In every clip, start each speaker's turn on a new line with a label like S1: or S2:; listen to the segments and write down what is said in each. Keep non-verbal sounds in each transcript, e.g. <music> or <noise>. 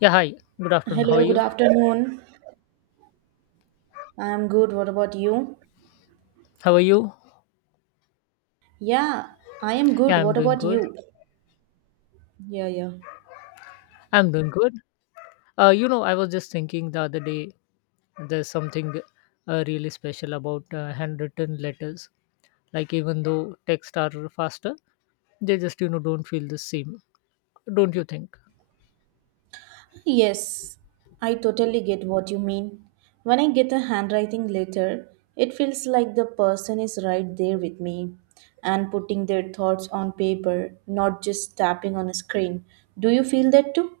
S1: Yeah, hi. Good afternoon. How are
S2: Hello, good
S1: you?
S2: afternoon. I am good. What about you?
S1: How are you?
S2: Yeah, I am good.
S1: Yeah, I'm
S2: What
S1: doing
S2: about
S1: good.
S2: you? Yeah, yeah.
S1: I'm doing good. I was just thinking the other day, there's something really special about handwritten letters. Like, even though text are faster, they just, don't feel the same. Don't you think?
S2: Yes, I totally get what you mean. When I get a handwriting letter, it feels like the person is right there with me and putting their thoughts on paper, not just tapping on a screen. Do you feel that too?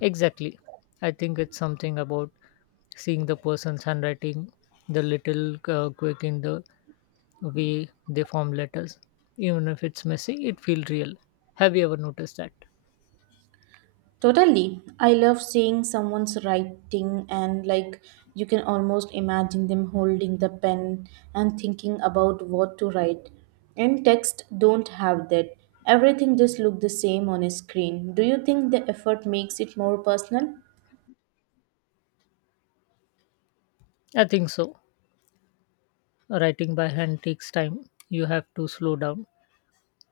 S1: Exactly. I think it's something about seeing the person's handwriting, the little quick in the way they form letters. Even if it's messy, it feels real. Have you ever noticed that?
S2: Totally. I love seeing someone's writing, and like you can almost imagine them holding the pen and thinking about what to write. And text don't have that. Everything just look the same on a screen. Do you think the effort makes it more personal?
S1: I think so. Writing by hand takes time. You have to slow down,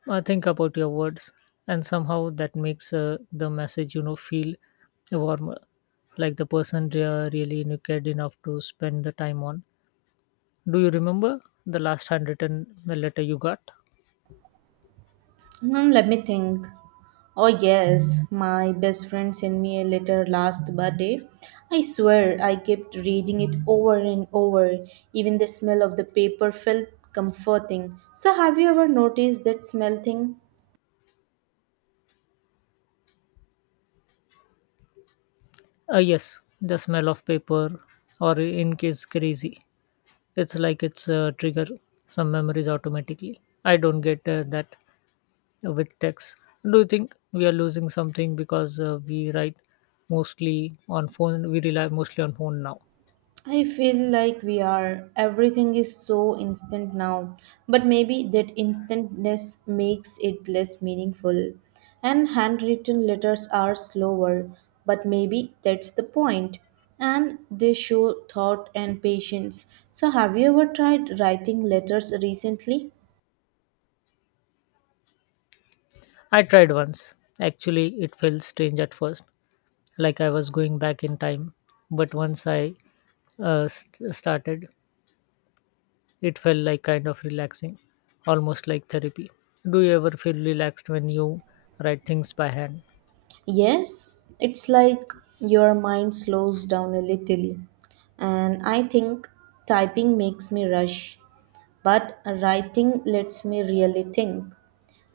S1: think about your words, and somehow that makes the message feel warmer, like the person really knew cared enough to spend the time on. Do you remember the last handwritten letter you got?
S2: Let me think. Oh, yes, my best friend sent me a letter last birthday. I swear I kept reading it over and over. Even the smell of the paper felt comforting. So, have you ever noticed that smell thing?
S1: Yes, the smell of paper, or in case crazy, it's like it's a trigger some memories automatically. I don't get that with text. Do you think we are losing something because we write mostly on phone? We rely mostly on phone now.
S2: I feel like we are. Everything is so instant now. But maybe that instantness makes it less meaningful. And handwritten letters are slower, but maybe that's the point. And they show thought and patience. So, have you ever tried writing letters recently?
S1: I tried once. Actually, it felt strange at first, like I was going back in time. But once I started, it felt like kind of relaxing, almost like therapy. Do you ever feel relaxed when you write things by hand?
S2: Yes, it's like your mind slows down a little, and I think typing makes me rush, but writing lets me really think.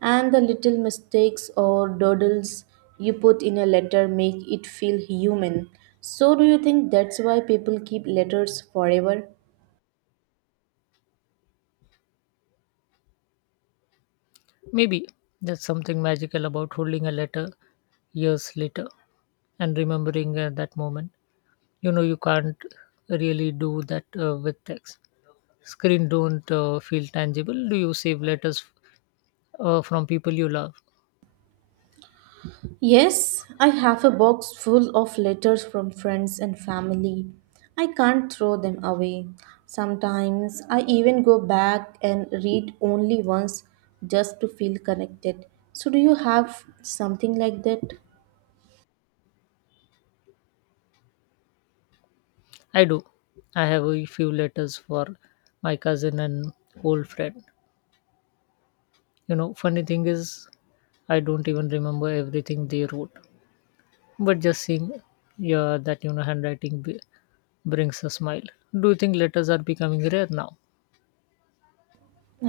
S2: And the little mistakes or doodles you put in a letter make it feel human. So, do you think that's why people keep letters forever?
S1: Maybe there's something magical about holding a letter years later and remembering that moment. You know, you can't really do that with text. Screen don't feel tangible. Do you save letters from people you love?
S2: Yes, I have a box full of letters from friends and family. I can't throw them away. Sometimes I even go back and read only once just to feel connected. So, do you have something like that?
S1: I do. I have a few letters for my cousin and old friend. You know, funny thing is, I don't even remember everything they wrote, but just seeing, yeah, that handwriting brings a smile. Do you think letters are becoming rare now?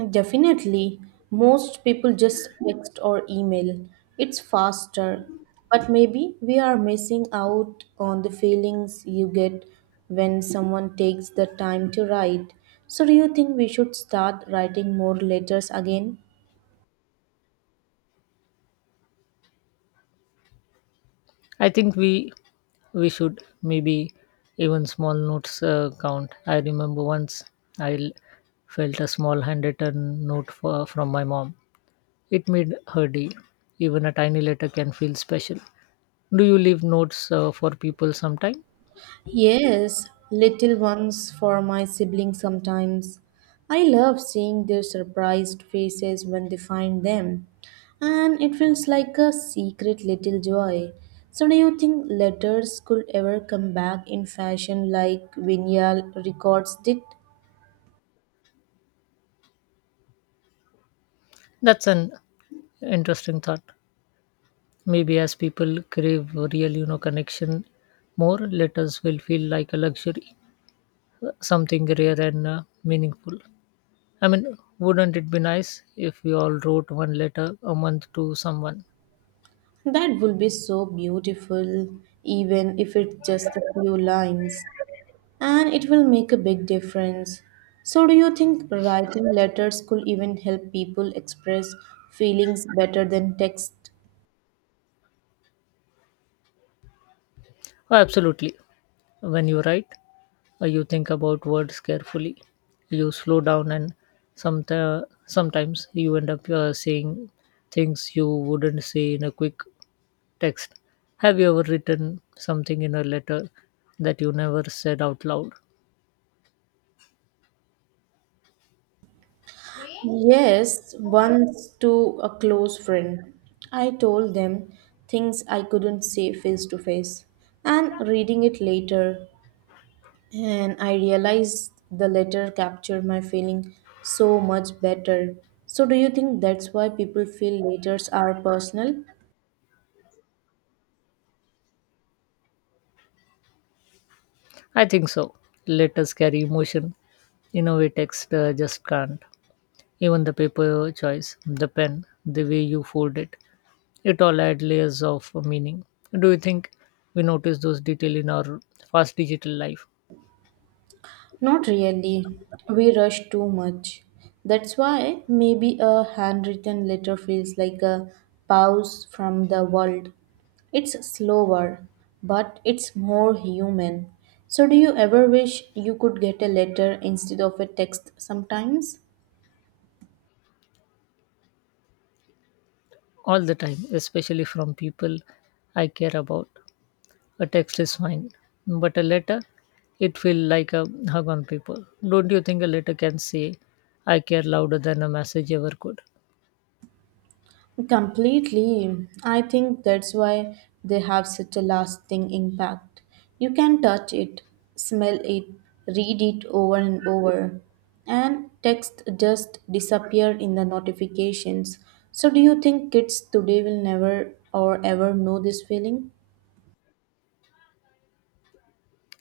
S2: Definitely. Most people just text or email. It's faster. But maybe we are missing out on the feelings you get when someone takes the time to write. So, do you think we should start writing more letters again?
S1: I think we should maybe even small notes count. I remember once I l- felt a small handwritten note for, from my mom. It made her day. Even a tiny letter can feel special. Do you leave notes for people sometime?
S2: Yes, little ones for my siblings sometimes. I love seeing their surprised faces when they find them, and it feels like a secret little joy. So, do you think letters could ever come back in fashion like vinyl records did?
S1: That's an interesting thought. Maybe as people crave real, connection more, letters will feel like a luxury, something rare and meaningful. I mean, wouldn't it be nice if we all wrote one letter a month to someone?
S2: That would be so beautiful, even if it's just a few lines. And it will make a big difference. So, do you think writing letters could even help people express feelings better than text?
S1: Oh, absolutely. When you write, you think about words carefully. You slow down, and sometimes you end up saying things you wouldn't say in a quick text. Have you ever written something in a letter that you never said out loud?
S2: Yes, once to a close friend. I told them things I couldn't say face to face, and reading it later, and I realized the letter captured my feeling so much better. So, do you think that's why people feel letters are personal?
S1: I think so. Letters carry emotion in a way text just can't. Even the paper choice, the pen, the way you fold it, it all adds layers of meaning. Do you think we notice those details in our fast digital life?
S2: Not really. We rush too much. That's why maybe a handwritten letter feels like a pause from the world. It's slower, but it's more human. So, do you ever wish you could get a letter instead of a text sometimes?
S1: All the time, especially from people I care about. A text is fine, but a letter, it feels like a hug on paper. Don't you think a letter can say, I care, louder than a message ever could?
S2: Completely. I think that's why they have such a lasting impact. You can touch it, smell it, read it over and over, and text just disappear in the notifications. So, do you think kids today will never or ever know this feeling?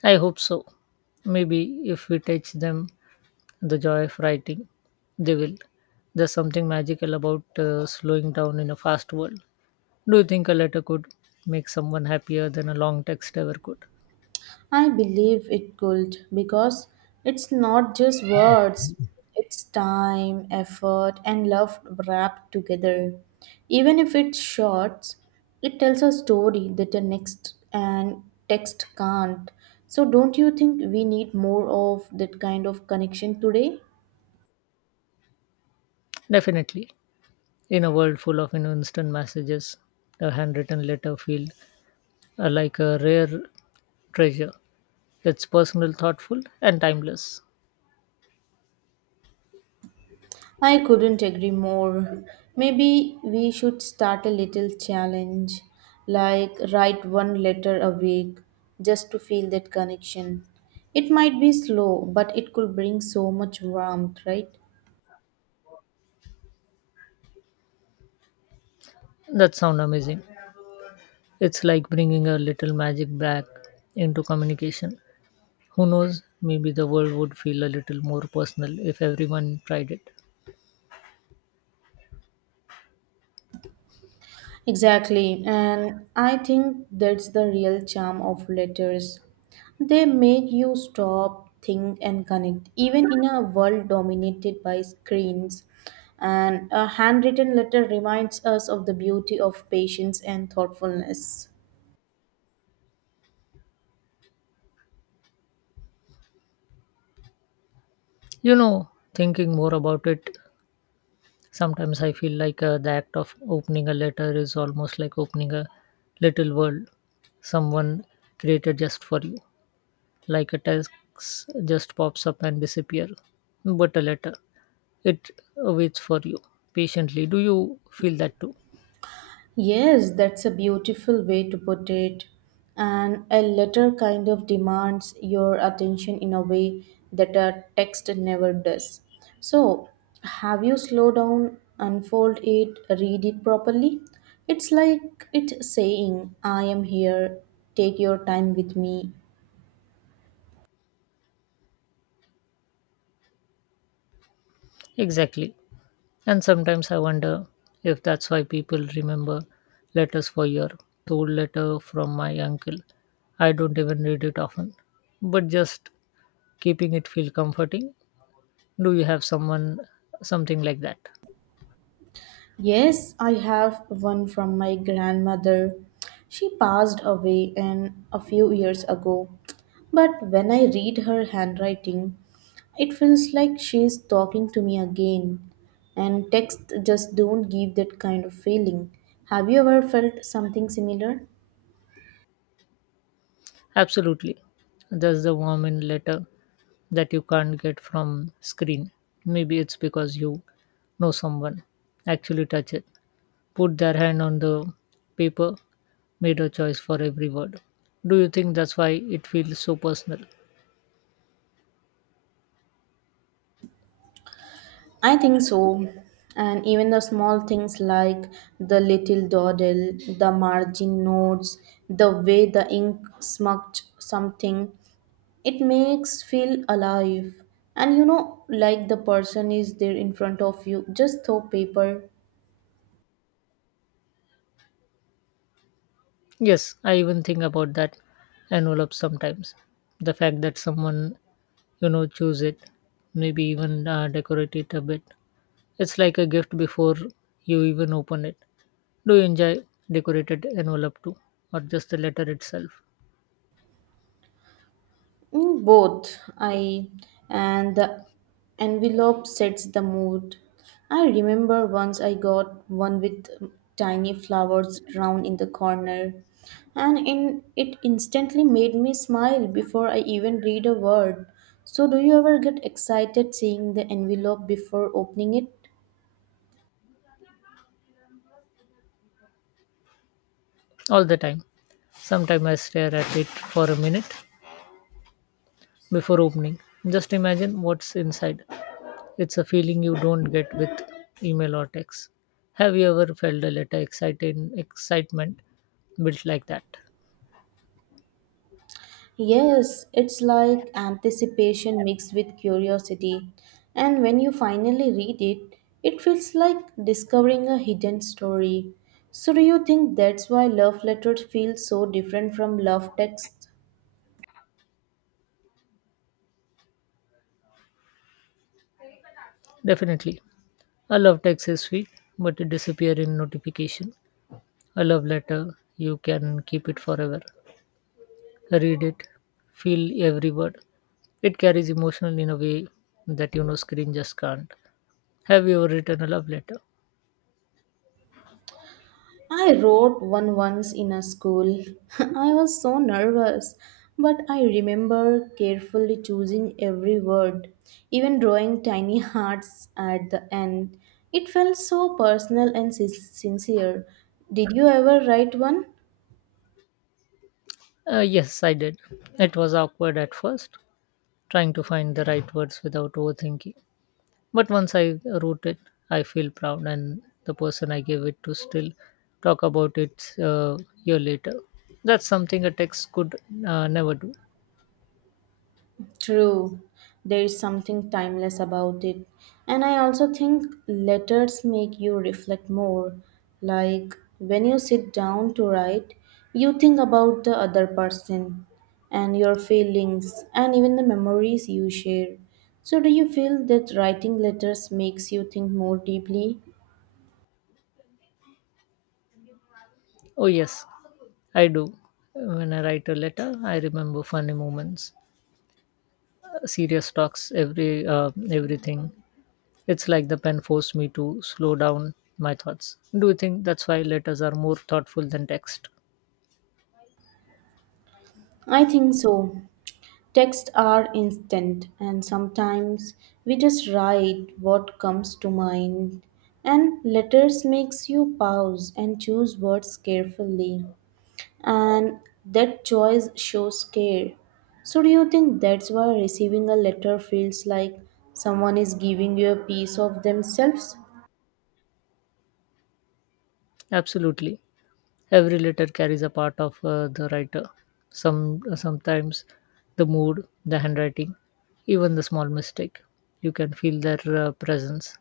S1: I hope so. Maybe if we teach them the joy of writing, they will. There's something magical about slowing down in a fast world. Do you think a letter could make someone happier than a long text ever could?
S2: I believe it could, because it's not just words, it's time, effort, and love wrapped together. Even if it's short, it tells a story that the next and text can't. So, don't you think we need more of that kind of connection today?
S1: Definitely. In a world full of, instant messages, a handwritten letter feels like a rare treasure. It's personal, thoughtful, and timeless.
S2: I couldn't agree more. Maybe we should start a little challenge, like write one letter a week just to feel that connection. It might be slow, but it could bring so much warmth, right?
S1: That sounds amazing. It's like bringing a little magic back into communication. Who knows, maybe the world would feel a little more personal if everyone tried it.
S2: Exactly, and I think that's the real charm of letters. They make you stop, think, and connect, even in a world dominated by screens. And a handwritten letter reminds us of the beauty of patience and thoughtfulness.
S1: You know, thinking more about it, sometimes I feel like the act of opening a letter is almost like opening a little world someone created just for you. Like a text just pops up and disappear, but a letter, it waits for you patiently. Do you feel that too?
S2: Yes, that's a beautiful way to put it. And a letter kind of demands your attention in a way that a text never does. So, have you slow down, unfold it, read it properly? It's like it's saying, I am here, take your time with me.
S1: Exactly. And sometimes I wonder if that's why people remember letters for year. Told letter from my uncle. I don't even read it often, but just keeping it feel comforting. Do you have someone, something like that?
S2: Yes, I have one from my grandmother. She passed away in a few years ago. But when I read her handwriting, it feels like she is talking to me again. And texts just don't give that kind of feeling. Have you ever felt something similar?
S1: Absolutely. There's the warm in letter that you can't get from screen. Maybe it's because someone actually touch it, put their hand on the paper, made a choice for every word. Do you think that's why it feels so personal?
S2: I think so. And even the small things, like the little dawdle, the margin notes, the way the ink smudged something, it makes feel alive, and like the person is there in front of you, just throw paper.
S1: Yes, I even think about that envelope sometimes. The fact that someone, choose it, maybe even decorate it a bit. It's like a gift before you even open it. Do you enjoy decorated envelope too, or just the letter itself?
S2: Mm, both. I And the envelope sets the mood. I remember once I got one with tiny flowers round in the corner, and it instantly made me smile before I even read a word. So do you ever get excited seeing the envelope before opening it?
S1: All the time. Sometimes I stare at it for a minute, before opening. Just imagine what's inside. It's a feeling you don't get with email or text. Have you ever felt a letter excited, excitement built like that?
S2: Yes, it's like anticipation mixed with curiosity. And when you finally read it, it feels like discovering a hidden story. So, do you think that's why love letters feel so different from love texts?
S1: Definitely. I love text is sweet, but it disappear in notification. A love letter, you can keep it forever. Read it, feel every word. It carries emotional in a way that screen just can't. Have you ever written a love letter?
S2: I wrote one once in a school. <laughs> I was so nervous, but I remember carefully choosing every word, even drawing tiny hearts at the end. It felt so personal and sincere. Did you ever write one?
S1: Yes, I did. It was awkward at first, trying to find the right words without overthinking. But once I wrote it, I feel proud, and the person I gave it to still talk about it a year later. That's something a text could never do.
S2: True, there is something timeless about it. And I also think letters make you reflect more. Like when you sit down to write, you think about the other person and your feelings and even the memories you share. So, do you feel that writing letters makes you think more deeply?
S1: Oh, yes, I do. When I write a letter, I remember funny moments, serious talks, everything. It's like the pen forced me to slow down my thoughts. Do you think that's why letters are more thoughtful than text?
S2: I think so. Texts are instant, and sometimes we just write what comes to mind. And letters makes you pause and choose words carefully, and that choice shows care. So do you think that's why receiving a letter feels like someone is giving you a piece of themselves?
S1: Absolutely. Every letter carries a part of the writer. Sometimes the mood, the handwriting, even the small mistake. You can feel their presence.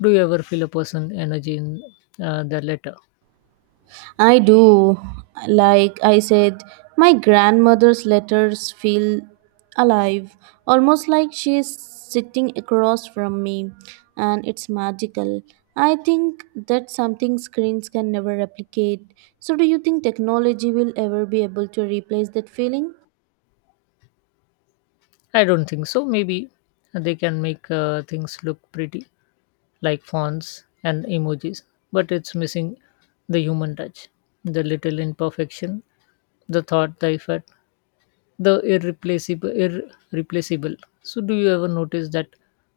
S1: Do you ever feel a person energy in their letter?
S2: I do. Like I said, my grandmother's letters feel alive, almost like she is sitting across from me, and it's magical. I think that's something screens can never replicate. So, do you think technology will ever be able to replace that feeling?
S1: I don't think so. Maybe they can make things look pretty, like fonts and emojis, but it's missing the human touch, the little imperfection, the thought, the effort, the irreplaceable. So do you ever notice that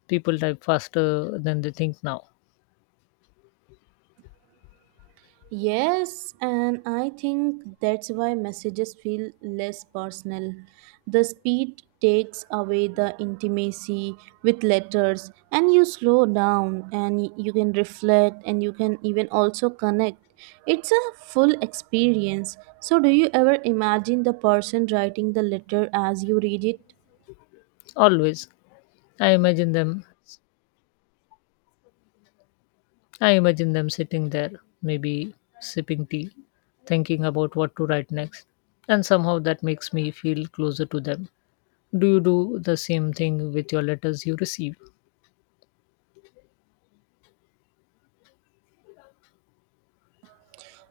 S1: people type faster than they think now?
S2: Yes, and I think that's why messages feel less personal. The speed takes away the intimacy. With letters, and you slow down, and you can reflect, and you can even also connect. It's a full experience. So, do you ever imagine the person writing the letter as you read it?
S1: Always. I imagine them i imagine them sitting there, maybe sipping tea, thinking about what to write next, and somehow that makes me feel closer to them. Do you do the same thing with your letters you receive?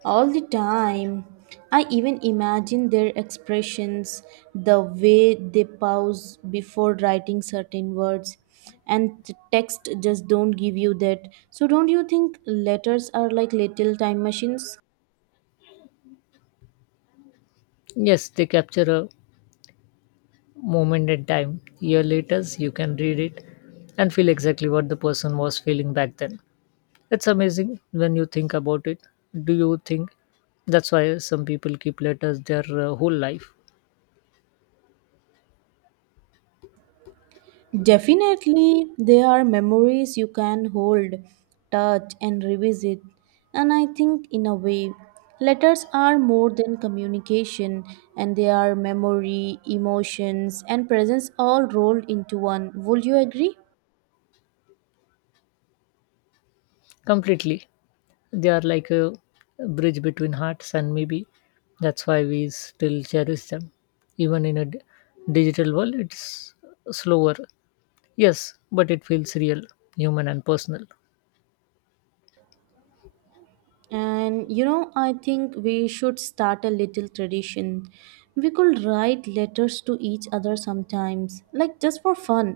S2: All the time. I even imagine their expressions, the way they pause before writing certain words, and the text just don't give you that. So, don't you think letters are like little time machines?
S1: Yes, they capture a moment in time. Year later you can read it and feel exactly what the person was feeling back then. It's amazing when you think about it. Do you think that's why some people keep letters their whole life?
S2: Definitely, they are memories you can hold, touch, and revisit. And I think, in a way, letters are more than communication, and they are memory, emotions, and presence all rolled into one. Would you agree?
S1: Completely. They are like a bridge between hearts, and maybe that's why we still cherish them. Even in a digital world, it's slower. Yes, but it feels real, human, and personal.
S2: And I think we should start a little tradition. We could write letters to each other sometimes, like just for fun.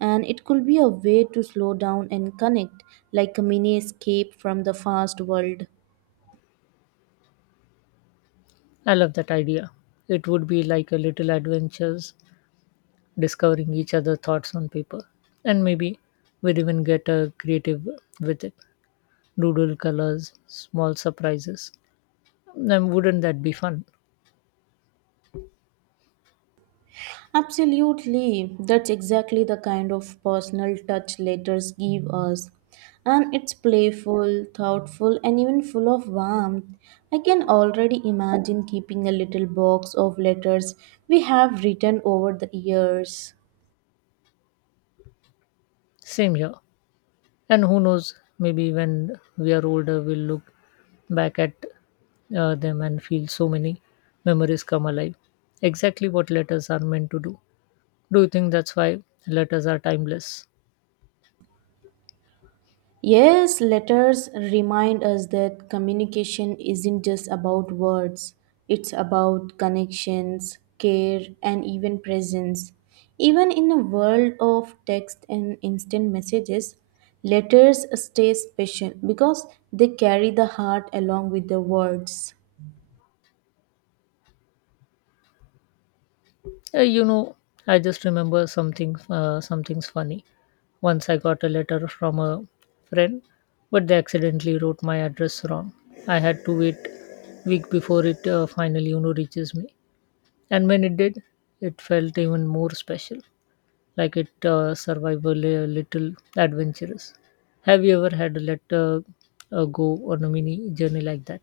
S2: And it could be a way to slow down and connect, like a mini escape from the fast world.
S1: I love that idea. It would be like a little adventures discovering each other thoughts on paper. And maybe we'd even get creative with it, doodle colors, small surprises. Then wouldn't that be fun?
S2: Absolutely. That's exactly the kind of personal touch letters give us. And it's playful, thoughtful, and even full of warmth. I can already imagine keeping a little box of letters we have written over the years.
S1: Same here. And who knows, maybe when we are older, we'll look back at them and feel so many memories come alive. Exactly what letters are meant to do. Do you think that's why letters are timeless?
S2: Yes, letters remind us that communication isn't just about words, it's about connections, care, and even presence. Even in a world of text and instant messages, letters stay special because they carry the heart along with the words.
S1: Uh, you know, I just remember something. Something's funny. Once I got a letter from a friend, but they accidentally wrote my address wrong. I had to wait week before it finally, reaches me. And when it did, it felt even more special, like it survived a little adventurous. Have you ever had a letter go on a mini journey like that?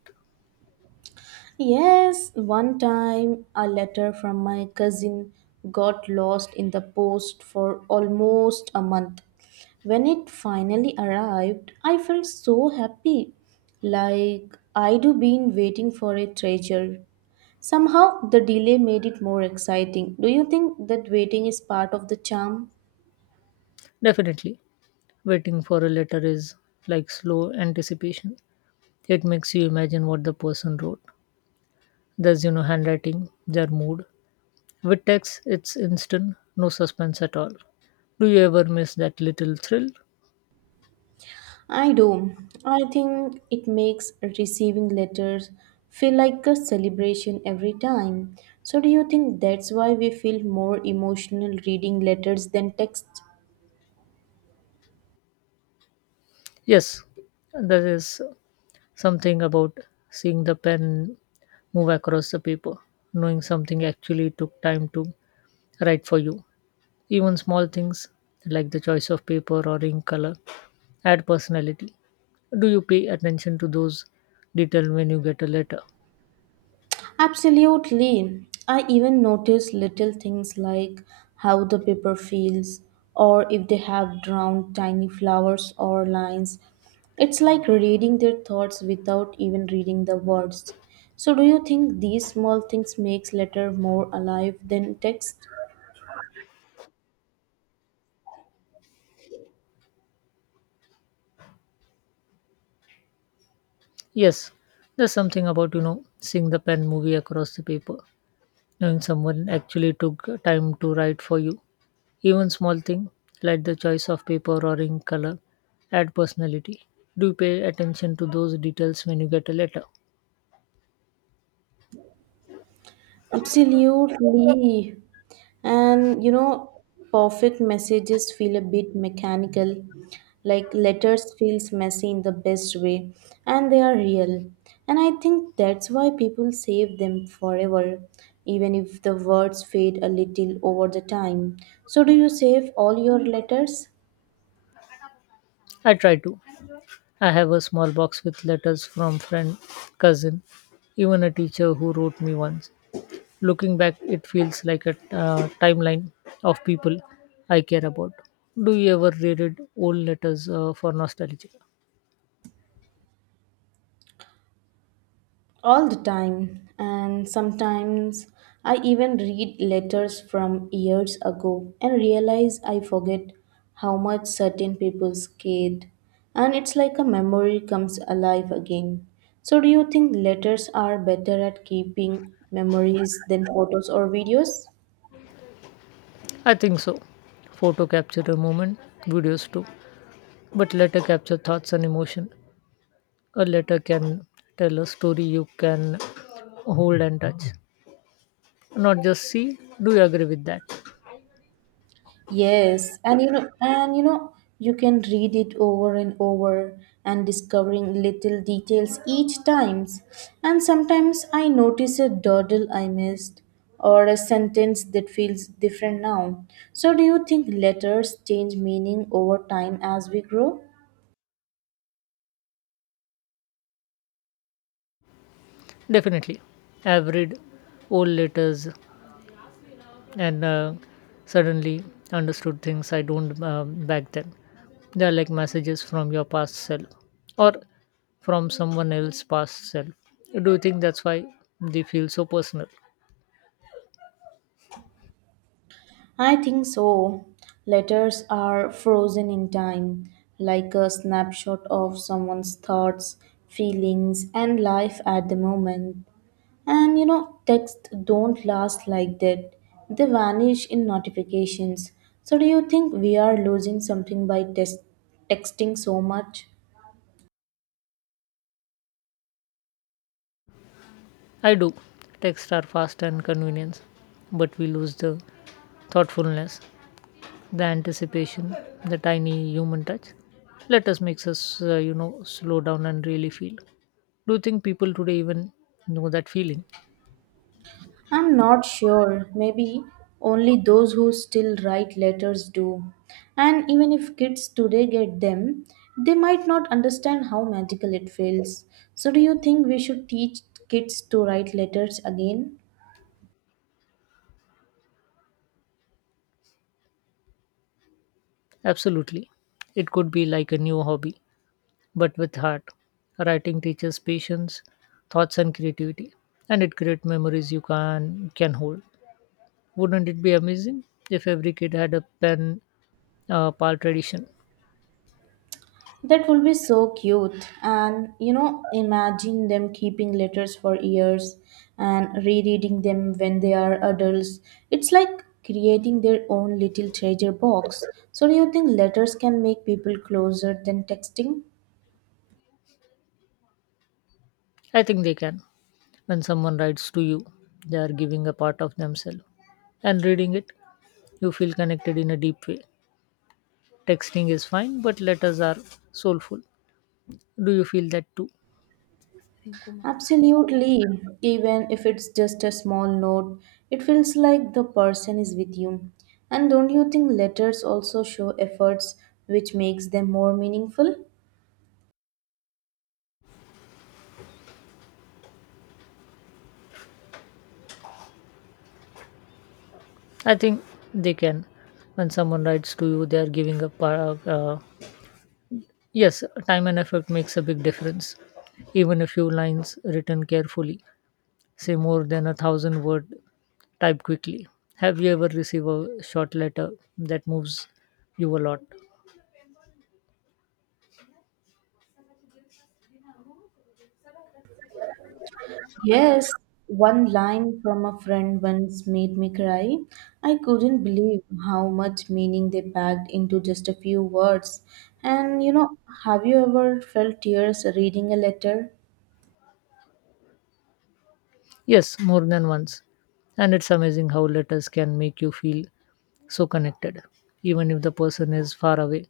S2: Yes, one time a letter from my cousin got lost in the post for almost a month. When it finally arrived, I felt so happy, like I'd been waiting for a treasure. Somehow, the delay made it more exciting. Do you think that waiting is part of the charm?
S1: Definitely. Waiting for a letter is like slow anticipation. It makes you imagine what the person wrote. There's, handwriting, their mood. With text, it's instant, no suspense at all. Do you ever miss that little thrill?
S2: I do. I think it makes receiving letters feel like a celebration every time. So, do you think that's why we feel more emotional reading letters than text?
S1: Yes, there is something about seeing the pen move across the paper, knowing something actually took time to write for you. Even small things like the choice of paper or ink color add personality. Do you pay attention to those details when you get a letter?
S2: Absolutely. I even notice little things like how the paper feels, or if they have drawn tiny flowers or lines. It's like reading their thoughts without even reading the words. So do you think these small things makes letter more alive than text?
S1: Yes, there's something about, seeing the pen movie across the paper, knowing someone actually took time to write for you. Even small thing like the choice of paper or ink color add personality. Do you pay attention to those details when you get a letter?
S2: Absolutely. And perfect messages feel a bit mechanical, like letters feels messy in the best way, and they are real. And I think that's why people save them forever, even if the words fade a little over the time. So do you save all your letters?
S1: I try to. I have a small box with letters from friend, cousin, even a teacher who wrote me once. Looking back, it feels like a timeline of people I care about. Do you ever reread old letters for nostalgia?
S2: All the time. And sometimes I even read letters from years ago and realize I forget how much certain people cared, and it's like a memory comes alive again. So do you think letters are better at keeping memories than photos or videos?
S1: I think so. Photo capture a moment, videos too. But letter capture thoughts and emotion. A letter can tell a story you can hold and touch, not just see. Do you agree with that?
S2: Yes, you can read it over and over and discovering little details each times. And sometimes I notice a doodle I missed or a sentence that feels different now. So do you think letters change meaning over time as we grow?
S1: Definitely. I've read old letters and suddenly understood things I don't back then. They are like messages from your past self or from someone else's past self. Do you think that's why they feel so personal?
S2: I think so. Letters are frozen in time, like a snapshot of someone's thoughts, feelings, and life at the moment. And texts don't last like that. They vanish in notifications. So do you think we are losing something by texting so much?
S1: I do. Texts are fast and convenience, but we lose the thoughtfulness, the anticipation, the tiny human touch. Let us makes us, slow down and really feel. Do you think people today even know that feeling?
S2: I'm not sure. Maybe only those who still write letters do. And even if kids today get them, they might not understand how magical it feels. So do you think we should teach kids to write letters again?
S1: Absolutely. It could be like a new hobby, but with heart. Writing teaches patience, thoughts, and creativity, and it creates memories you can hold. Wouldn't it be amazing if every kid had a pen pal tradition?
S2: That will be so cute. And imagine them keeping letters for years and rereading them when they are adults. It's like creating their own little treasure box. So, do you think letters can make people closer than texting?
S1: I think they can. When someone writes to you, they are giving a part of themselves, and reading it, you feel connected in a deep way. Texting is fine, but letters are soulful. Do you feel that too?
S2: Absolutely. Even if it's just a small note, it feels like the person is with you. And don't you think letters also show efforts, which makes them more meaningful?
S1: I think they can. When someone writes to you, they are giving a yes, time and effort makes a big difference. Even a few lines written carefully, say more than a thousand word typed quickly. Have you ever received a short letter that moves you a lot?
S2: Yes, one line from a friend once made me cry. I couldn't believe how much meaning they packed into just a few words. And have you ever felt tears reading a letter?
S1: Yes, more than once. And it's amazing how letters can make you feel so connected, even if the person is far away.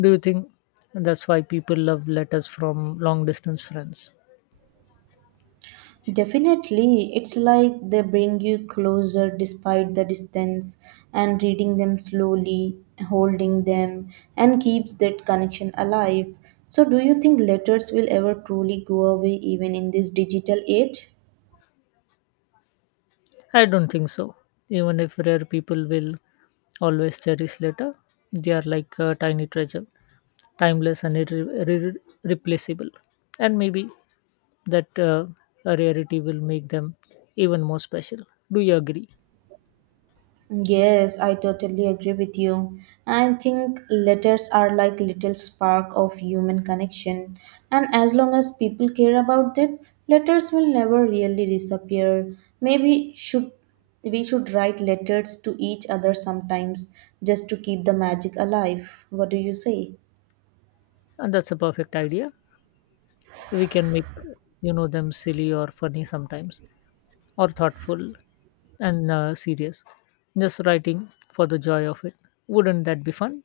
S1: Do you think that's why people love letters from long distance friends?
S2: Definitely, it's like they bring you closer despite the distance, and reading them slowly, holding them, and keeps that connection alive. So, do you think letters will ever truly go away even in this digital age?
S1: I don't think so. Even if rare people will always cherish later, they are like a tiny treasure, timeless and irreplaceable. And maybe that rarity will make them even more special. Do you agree?
S2: Yes, I totally agree with you. I think letters are like little spark of human connection, and as long as people care about it, letters will never really disappear. Maybe should we should write letters to each other sometimes just to keep the magic alive. What do you say?
S1: And that's a perfect idea. We can make, them silly or funny sometimes, or thoughtful and serious. Just writing for the joy of it. Wouldn't that be fun?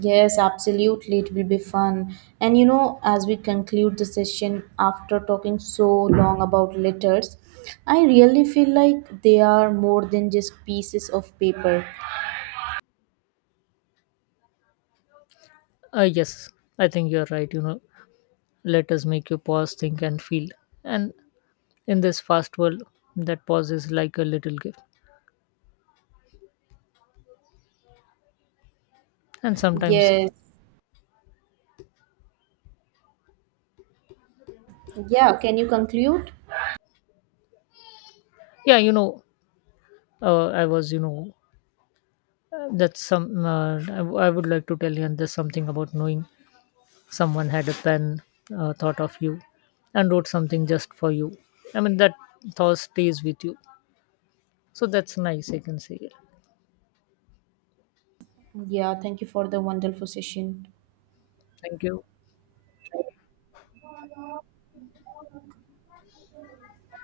S2: Yes, absolutely. It will be fun. And as we conclude the session after talking so long about letters, I really feel like they are more than just pieces of paper.
S1: Yes, I think you're right. You know, let us make you pause, think, and feel. And in this fast world, that pause is like a little gift. And sometimes,
S2: Yes. Yeah, can you conclude?
S1: yeah, I was, you know, that's some, I, w- I would like to tell you, and there's something about knowing someone had a pen, thought of you, and wrote something just for you. I mean, that thought stays with you. So that's nice, I can say.
S2: Yeah, thank you for the wonderful session.
S1: Thank you.